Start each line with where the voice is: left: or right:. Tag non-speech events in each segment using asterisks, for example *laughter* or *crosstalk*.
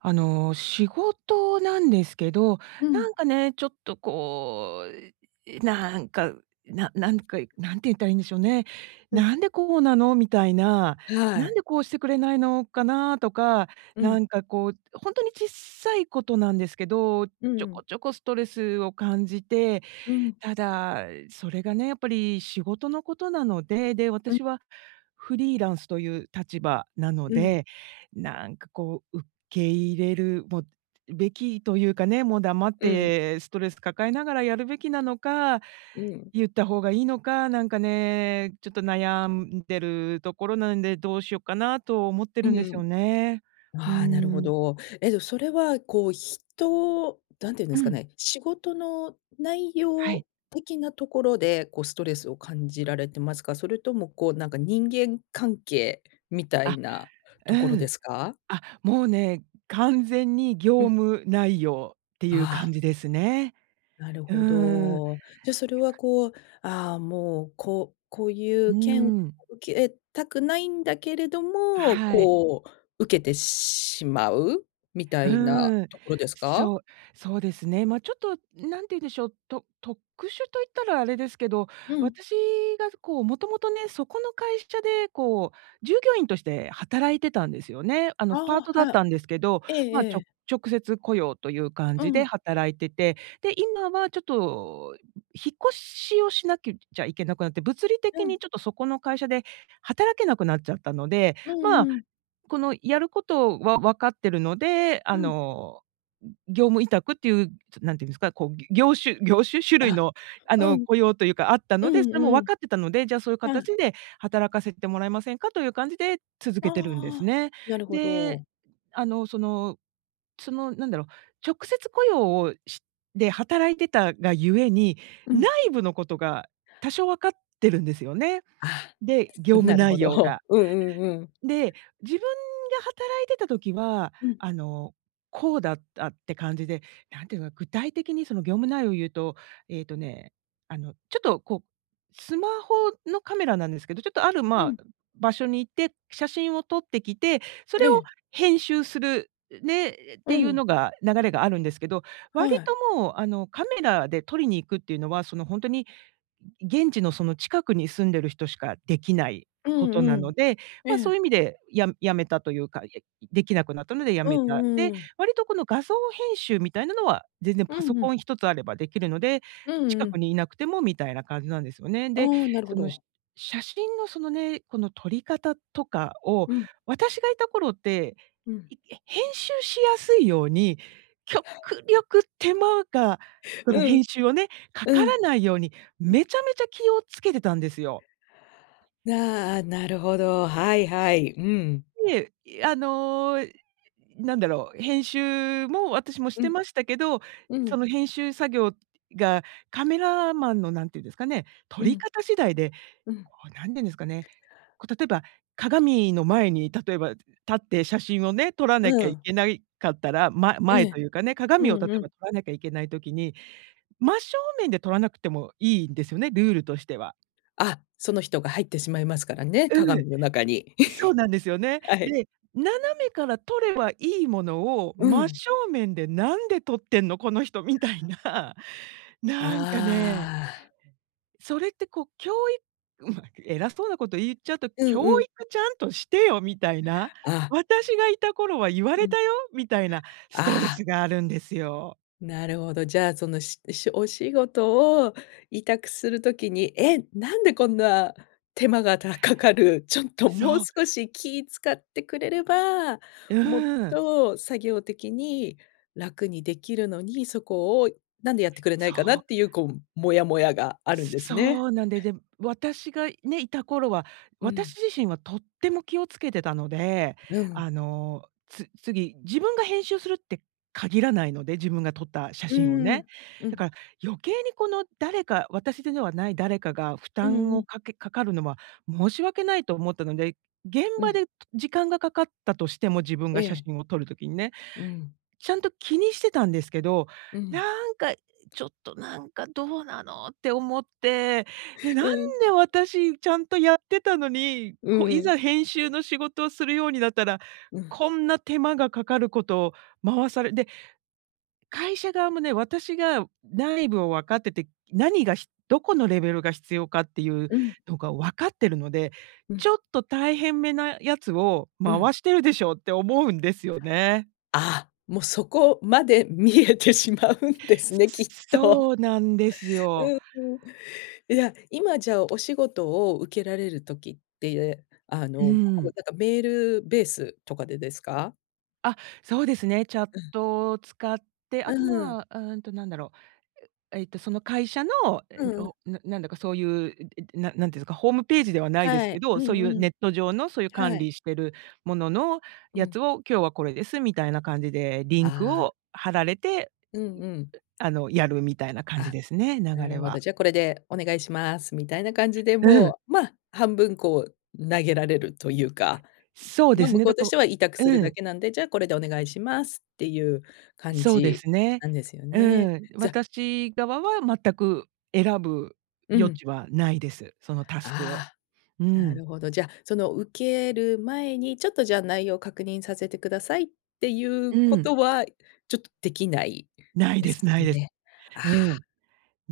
right: あの、仕事なんですけど、
left: う
right: な
left: ん。
right: んかね、ちょっと、こう、なんか、ななんか、なんて言ったらいいんでしょうね。
left: うん。
right: 「なんでこうなの？」みたいな、
left: は
right: 「なん
left: い。
right: でこうしてくれないのかな？」とか、
left: う
right: な
left: ん。
right: んかこう、ほんとにちっさいことなんですけど、ち
left: う
right: ょ
left: ん。
right: こちょこストレスを感じて。
left: うん。
right: ただ、それがね、やっぱり、仕事のことなので。で、
left: うん。
right: 私は、フリーランスという立場なの
left: うん。
right: で。なんかこう、受け入れる、もう、べきというかね、もう黙っ
left: うん。
right: て、ストレス抱えながらやるべきなのか、
left: うん。
right: 言った方がいいのか、なんかね、ちょっと悩んでるところなんで、どうしよっかなと思って
left: う
right: るんですよ
left: ん。
right: ね。うー
left: あ、なるほ
right: ん。
left: ど。えっと、それは、こう、人、なんて言うんで
right: う
left: すか
right: ん。
left: ね、仕事の、内
right: はい。
left: 容的なところで、こう、ストレスを感じられてますか？それとも、こう、なんか、人間関係みた
right: あ、
left: いなと
right: う
left: ころで
right: ん。
left: すか？
right: あ、もうね、完全に
left: う
right: 業
left: ん。
right: 務内容っていう
left: あ
right: 感
left: あ。
right: じですね。
left: なる
right: う
left: ほ
right: ん。て
left: ど。じゃ、それは
right: か
left: こう、あ、もう、ここうい
right: う
left: う件を
right: ん。
left: 受けたくないんだけれども、
right: はい。
left: こう、受けてしまうみたいな
right: うん、
left: ところですか？
right: そう、そうですね。ま、ちょっと、何て言うんでしょう。と特殊と言ったらあれですけど、
left: うん。
right: 私が、こう、もともとね、そこの会社で、こう、従業員として働いてたんですよね。あの、
left: あ、
right: パートだっ
left: はい。
right: たんですけど、
left: ええ
right: ま、ち
left: え
right: ょ
left: え。
right: 直接雇用という感
left: う
right: じで
left: ん。
right: 働いてて。で、今はちょっと、引っ越しをしなくちゃいけなくなって。物理
left: う
right: 的
left: ん。
right: にちょっと、そこの会社で働けなくなっちゃったので。
left: うん
right: まあ、
left: うん。
right: この、やることは、分かってるので、あ
left: うん。
right: の、ん、業務委託っていう、何て言うんですか、こう、業種業種？種類
left: あ、
right: の、あ
left: う
right: の、
left: ん。
right: 雇用というか、あった
left: う
right: ので、
left: ん
right: それも
left: う
right: 分
left: ん。
right: かってたので、「じゃあ、そういう
left: う
right: 形
left: ん。
right: で働かせてもらえませんか？」という感じで続けてるんです
left: ああ、
right: ね。
left: なるほ
right: で、
left: ど。
right: あの、そのその、なんだろう。直接雇用をしで、働いてたがゆえに、
left: うん。
right: 内部のことが、多少分かってるんですよね。
left: あ、
right: で、業
left: つ
right: 務
left: なるほ
right: 内容
left: ど。
right: が。
left: うんうんうん。
right: で、自分が働いてた時は、
left: うん。
right: あの、こうだったって感じで、なんて言うのかな、具体的にその業務内容を言うと、えっとね、あの、ちょっとこう、スマホのカメラなんですけど、ちょっと、ある、
left: う
right: ま、
left: ん。
right: 場所に行って、写真を撮ってきて、そ
left: え
right: れを
left: え。
right: 編集する、ね、っ
left: う
right: ていう
left: ん。
right: のが、流れがあるんですけど。
left: は
right: 割
left: い。
right: ともう、あの、カメラで撮りに行くっていうのは、そのほんとに、現地のその近くに住んでる人しかできない
left: う
right: こと
left: んう
right: な
left: ん。
right: ので、
left: え
right: ま、そうい
left: え。
right: う意味で、や辞めたというか、へ、できなくなったので辞
left: う
right: めた。
left: ん、
right: で、
left: うーん。
right: 割とこの画像編集みたいなのは、全然
left: う
right: パソ
left: んう
right: コ
left: ん。
right: ン一つあればできるので、
left: うん
right: 近
left: う
right: く
left: ん。
right: にいなくても、みたいな感じなんですよね。で、
left: あ、なるほ
right: その、
left: ど。
right: 写真の、そのね、この、撮り方とかを
left: うん。
right: 私がいた頃って、
left: うん。
right: いえ、編集しやすいように、極
left: *laughs*
right: 力手間が、その
left: うん。
right: 編集をね、か
left: う
right: から
left: ん。
right: ないように、
left: うん。
right: めちゃめちゃ気を付けてたんですよ。
left: な、ああ、なるほど、はいはい、うん。
right: で、あの、なんだろう。編集も、私もし
left: う
right: て
left: ん。
right: ましたけど、
left: う
right: そ
left: ん。
right: の編集作業が、カメラマンの何て言うんですかね、撮
left: う
right: り
left: ん。
right: 方次第で、
left: うん。
right: こう、何て言うんですかね。こう、例えば、鏡の前に、例えば、立って、写真をね、撮ら
left: う
right: なきゃい
left: ん。
right: けないかったら、ま
left: え
right: 前と
left: え。
right: いうかね、
left: う
right: 鏡を例
left: んう
right: え
left: ん。
right: ば、撮らなきゃいけない時に、真正面で撮らなくてもいいんですよね、ルールとしては。
left: あ、その人が入ってしまいますからね、
right: う
left: 鏡の中に。
right: ん、そうなんですよ
left: *chuckles*
right: ね。
left: はい。
right: で、斜めから撮ればいいものを、
left: う
right: 「真
left: ん。
right: 正面で何で撮ってんの？この人」みたいな。なんかね
left: ああ。
right: それってこう、きょういうん、なんか、偉そうなこと言っちゃうと
left: うんう
right: 「教
left: ん。
right: 育ちゃんとしてよ」みたいな、
left: ああ。
right: 「私がいた頃は言わ
left: う
right: れた
left: ん。
right: よ」みたいな、ストレ
left: ああ。
right: スがあるんですよ。
left: なるほど、じゃあ、その、ししお仕事を、委託する時に「え、なんでこんな、手間が、たかかる。ちょっと、
right: そ
left: もう
right: う。
left: 少し気使ってくれれば、もっ
right: うん。
left: と、作業的に楽にできるのに、そこをなんでやってくれない
right: そ
left: かな」
right: う。
left: っていう、こう、モヤモヤがあるんですね。
right: そうなんでで、私が、ね、いた頃は、
left: うん。
right: 私自身はとっても気を付けてたので、
left: うん。
right: あの、つ次、自分が編集するって限らないので、自分が撮った写
left: う
right: 真を
left: ー
right: ね。
left: ん、う
right: だか
left: ん。
right: ら、余計に、この、誰か、私でのはない誰かが、負
left: うん
right: 担
left: う
right: を
left: ん。
right: かけかかるのは申し訳ないと思ったので、現
left: う
right: 場
left: ん。
right: で、と時間がかかったとしても、自分
left: え
right: が写
left: え。
right: 真を撮る時にね、
left: うん。
right: ちゃんと気にしてたんですけど。
left: うん。
right: なんか「ちょっと、なんか、どうなの？」って思って。で、なん
left: うん。
right: で、私、ちゃんとやってたのに、
left: う
right: こう、い
left: ん。
right: ざ編集の仕事をするようになったら、
left: うん。
right: こんな手間がかかることを回され、で会社側もね、私が内部を分かってて、何がひどこのレベルが必要かっていう
left: うん。
right: のが分かってるので、
left: うん。
right: 「ちょっと大変めなやつを
left: うん。
right: 回してるでしょ」って思うんですよね。
left: あ、もう、そこまで、見えてしまうんです
right: す
left: ね、き
right: す
left: っ
right: す
left: と。
right: そうなんですよ。
left: うーん。いや、今じゃあ、お仕事を受けられる時って、あ
right: う
left: の、こう、
right: ん。
left: なんか、メールベースとかでですか？
right: あ、そうですね。チャッ
left: うん。
right: トを使って、
left: う
right: あと、
left: ーん。
right: ま、うーんと、なんだろう、う、えっと、その会社の、え、
left: うんうん。
right: おななんだかそういう、ええと、な何て言うんですか、ホームページではないです
left: は
right: け
left: い、う
right: ど、そ
left: ん
right: ういう、
left: う
right: ネ
left: ん。
right: ット上の、そういう管
left: はい。
right: 理してるものの、
left: う
right: や
left: ん。
right: つを「今日はこれです」みたいな感じで、リンク
left: ああ。
right: を貼られて、
left: う
right: う
left: んうん。
right: あの、やるみたいな感じ
left: あ、
right: ですね、
left: な
right: 流れ
left: るほど。
right: は。
left: 「じゃあ、これで、お願いします」みたいな感じで
right: うん。
left: もう、ま、半分、こう、投げられるというか、
right: そうで
left: ま、
right: す
left: 向
right: ね。
left: こ
right: だ
left: うと
right: か
left: し
right: ら
left: ては委託する
right: う
left: だ
right: ん。
left: けなんで「じゃあこれでお願いします」っていう感
right: そうで
left: じ、
right: すね。
left: なんですよね。
right: うん。
left: じゃ
right: 私側は、全く選ぶ
left: う
right: 余
left: ん。
right: 地はないです。そのタスクを。
left: あ
right: う
left: あ、な
right: ん。
left: るほど。じゃ、その、受ける前に、「ちょっと、じゃあ、内容を確認させてください」っていう
right: う
left: こ
right: ん。
left: とは、ちょっとできない
right: ない
left: で
right: で
left: す
right: すないです。
left: ね。あ
right: う
left: あ。
right: ん。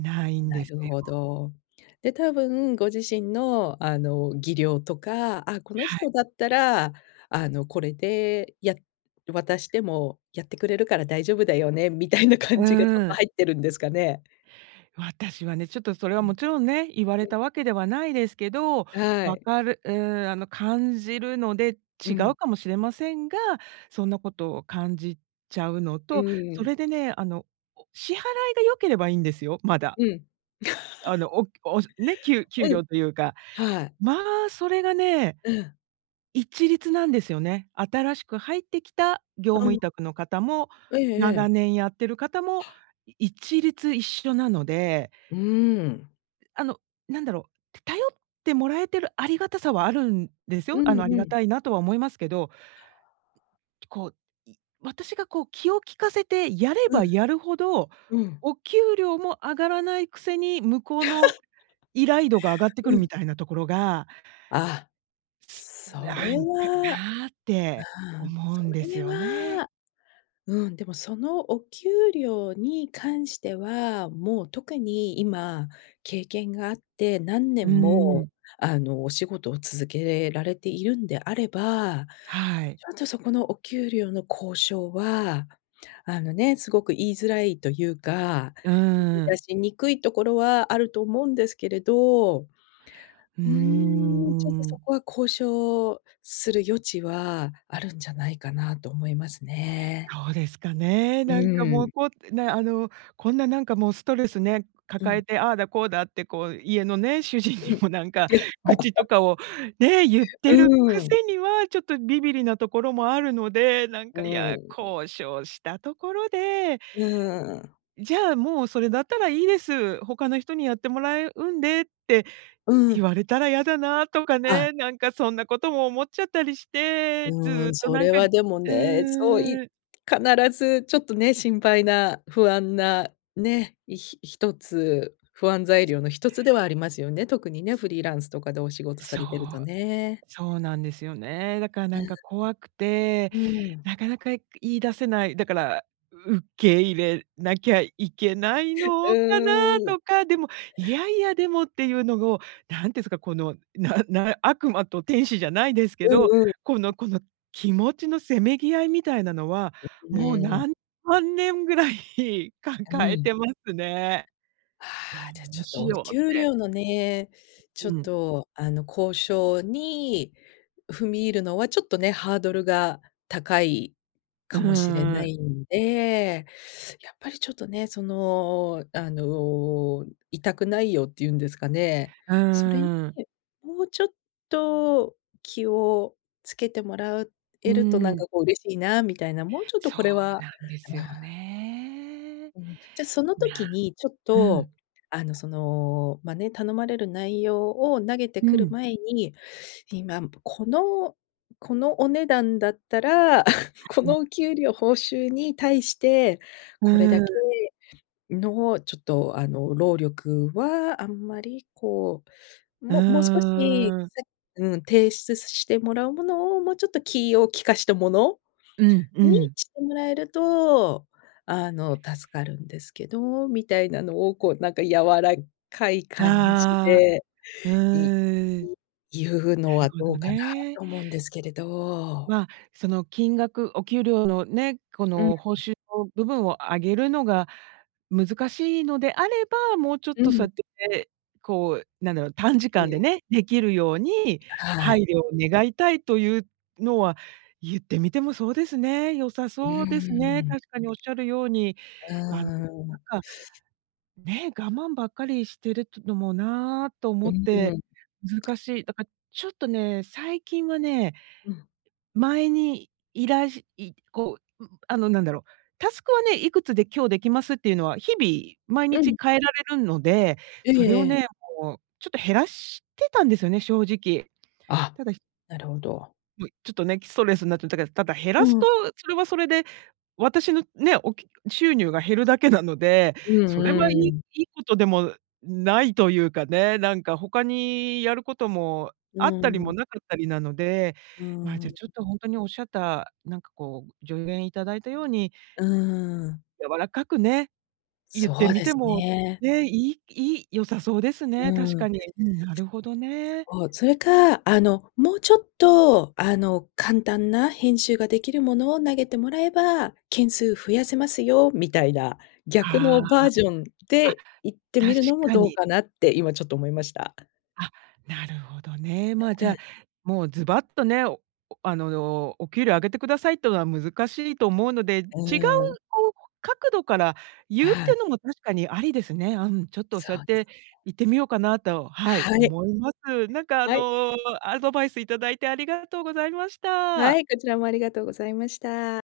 right: ないん
left: な
right: です
left: る
right: よ。
left: ほど。で、たぶん、ご自身の、あの、技量とか「あ、この
right: はい。
left: 人だったら、あの、これでや渡しても、やってくれるから大丈夫だよね」みたいな
right: う
left: 感じがちょっ
right: ー
left: と
right: ん。
left: 入ってるんですかね。
right: 私はね、ちょっとそれ
left: う
right: はも
left: ん。
right: ちろんね、言われ
left: うん。
right: たわけではないですけど、
left: は
right: 分
left: い。
right: かるうん、あの、感じるので、
left: う
right: 違う
left: ん。
right: かもしれませんが、そんなことを、感じちゃうの
left: う
right: と、
left: ー
right: そ
left: ん。
right: れでね、あの、支払いが良ければいいんですよ、まだ。
left: うん。
right: あ
left: *laughs*
right: の、おお、ね、きゅう給
left: うん、
right: 料というか、
left: はい。
right: ま、それがね、
left: うん。
right: 一律なんですよね。新しく入ってきた、業
left: う
right: 務
left: ん。
right: 委託の方も、
left: ええええ。
right: 長年やってる方も、
left: *gasps*
right: 一律、一緒なので。
left: うん。
right: あの、なんだろう。頼ってもらえてる、ありがたさはあるんです
left: う
right: よ。あ
left: ん
right: の、あり
left: う
right: が
left: ん。
right: たいな、とは思いますけど。こう、私がこう、気を利かせて、やれ
left: う
right: ば
left: ん。
right: やるほど、
left: うん。
right: お給料も上がらないくせに、向こう
left: *laughs*
right: の依頼度が上がってく
left: う
right: るみ
left: ん。
right: たいなところが
left: ああ。そ
right: 「な
left: れ
right: んか
left: は
right: な」って
left: あん、
right: 思う
left: そ
right: んです
left: れ
right: よね。
left: は、うん、でも、その、お給料に関しては、もう、特に、今、経験があって、何
right: う
left: 年も、
right: ん。
left: あの、お仕事を続けれられているんであれば、
right: はい。
left: ちょっと、そこのお給料の交渉は、あのね、すごく言いづらいというか、
right: う
left: 言い
right: ん。
left: 出しにくいところはあると思うんですけれど、う
right: うー
left: ーん、ちょっと
right: ん、う
left: そ
right: ん。
left: こは交渉する余地は、あるんじゃないかなと思いますね。
right: そうですかね。
left: う
right: なんか、
left: ー
right: もう、
left: ん。
right: こう、ね、あの、こんななんか、もう、ストレスね、
left: う
right: 抱
left: ん。
right: えて、ああだこうだって、こう、家のね、主人
left: う
right: に
left: ん。
right: もなんか、愚痴とか
left: *laughs*
right: を、ね、言っ
left: う
right: てる
left: ー
right: く
left: ん。
right: せには、ちょっとビビりなところもあるので、なん
left: う
right: か、い
left: ー
right: や、
left: ん。
right: 交渉したところで
left: うーん。
right: 「じゃあ、もう、それだったらいいです。他の人にやってもらえうんで」って、
left: う
right: 言
left: ん。
right: われたら嫌だな、とか
left: あ。
right: ね。なんかそんなことも思っちゃったりして、
left: うー
right: ず
left: ん、
right: っと
left: そ
right: なん
left: れ
right: か
left: はでも
right: う
left: ね、そうい
right: ーん。
left: 必ず、ちょっとね、心配な、不安な、ね、ひ一つ、不安材料の一つではありますよね。特にね、フリーランスとかでお仕事さ
right: そう、
left: れてるとね。
right: そうなんですよね。だから
left: う
right: なんか怖くて、
left: ん。うーん。
right: なかなか、言い出せない。だから、受け入れなきゃいけない
left: う
right: のかな、
left: ーん。
right: とか、でも、いやいやでもっていうのを、何て言うんすか、この、なな、悪魔と天使じゃないですけ
left: う
right: ど、
left: んう
right: この
left: ん。
right: この、気持ちのせめぎ合いみたいなのは、
left: う
right: もう、
left: んうん。
right: 何万年ぐらい
left: う
right: 抱え
left: ん。
right: てますね。
left: あ、
right: 「ど
left: じゃあち
right: う
left: ょっと
right: し
left: お
right: よう」っ
left: 給
right: て。
left: 料のね、ちょっ
right: うん。
left: と、あの、交渉に踏み入るのはちょっとね、ハードルが高い
right: う
left: かもしれ
right: ー
left: な
right: ん。
left: いんで、やっぱりちょっとね、その、あの、委託内容って言うんですかね。
right: う
left: それに、
right: ーん。
left: もうちょっと、気をつけてもら
right: う
left: えると、なん
right: ん。
left: かこう嬉しいなみたいな、もうちょっと
right: そ
left: こ
right: う
left: れは
right: なんです
left: う
right: よ
left: ん。
right: ね。
left: うん。じゃ、その時
right: な
left: に、ちょっ
right: う
left: と、
right: ん。
left: あの、その、まあね、頼まれる内容を、投げて
right: う
left: くる
right: ん。
left: 前に、今、このこのお値段だったら、*chuckles* この
right: *unintelligible*
left: お給料、報酬に対して
right: う
left: これだ
right: ー
left: け
right: ん。
left: の、ちょっと、あの、労力はあんまり、こう、
right: う
left: ももう少し、
right: ーん。
left: せうん、提出してもらうものを、もうちょっと気を利かしたもの
right: うんう
left: に、
right: ん。
left: してもらえると、あの、助かるんですけど、みたいなのを、こう、なんか柔らかい感じ
right: ああ、
left: で、
right: う
left: いい
right: ーん。
left: 言う
right: な
left: の
right: る
left: は
right: ほ
left: ど
right: ど
left: うかな、
right: ね。
left: と思うんですけれど。
right: ま、その金額、お給料のね、こ
left: うん。
right: の、報酬の部分を上げるのが、難しいのであれば、もうちょっ
left: う
right: とそ
left: ん。
right: うやって、こう、なんだろう、短時
left: う
right: 間で
left: ん。
right: ね、できるように、
left: は
right: 配
left: い。
right: 慮を願いたいというのは、言ってみてもそうですね。良さ
left: うー
right: そうですね。
left: ん。
right: 確かにおっしゃるように、
left: う
right: あの、
left: ん。
right: なんかね、「我慢ばっかりしてるってのもな」と思
left: う
right: って、
left: ん。
right: 難しい。だから、ちょっとね、最近はね
left: うん。
right: 前に、依頼しい、こう、う、あの、なんだろう、タスクはね、いくつで今日できますっていうのは、日々、毎
left: う
right: 日
left: ん。
right: 変えられるので、
left: え
right: それ
left: え
right: を
left: ええ。
right: ね、もう、ちょっと減らしてたんですよね、正直。
left: あ、
right: ただひ
left: なるほど。
right: もい、ちょっとね、ストレスになっちゃってたから。ただ、減らす
left: うん。
right: と、それはそれで、私の、ね、おきゅ収入が減るだけなので。
left: う
right: それ
left: ん
right: はいい
left: うん。
right: いいことでもないというかね。なんか、他にやることも、
left: う
right: あったり
left: ん。
right: もなかったりなので、
left: う
right: ま、じゃあ
left: ん。
right: ちょっと、ほんとにおっしゃった、なんかこう、助言いただいたように
left: うーん。
right: 柔らかくね、言って
left: そう
right: み
left: で
right: て
left: す
right: も、
left: ね。
right: ね、いいいい良さそうですね、確
left: うん。
right: かに。うん、なるほどね。
left: そう、それか、「あの、もうちょっと、あの、簡単な編集ができるものを、投げてもらえば、件数増やせますよ」みたいな。逆の
right: あ
left: バージョン
right: あ、あ、
left: で、言ってみ
right: 確
left: るのも
right: か
left: どう
right: に。
left: かなって今ちょっと思いました。
right: あ、なるほどね。ま、
left: う
right: じゃ
left: ん。
right: あ、もう、ズバッとね、あの「お給料上げてください」とは難しいと思うので、違う、
left: うん。
right: ほうほ角度から言うっ
left: ああ。
right: てのも確かに、ありですね。うん、ちょっと、そう
left: そ
right: やっ
left: うです。
right: て言ってみようかなと、はい、
left: はい。
right: 思います。なんか、あ
left: はい。
right: の、アドバイスいただいてありがとうございました。
left: はい、こちらもありがとうございました。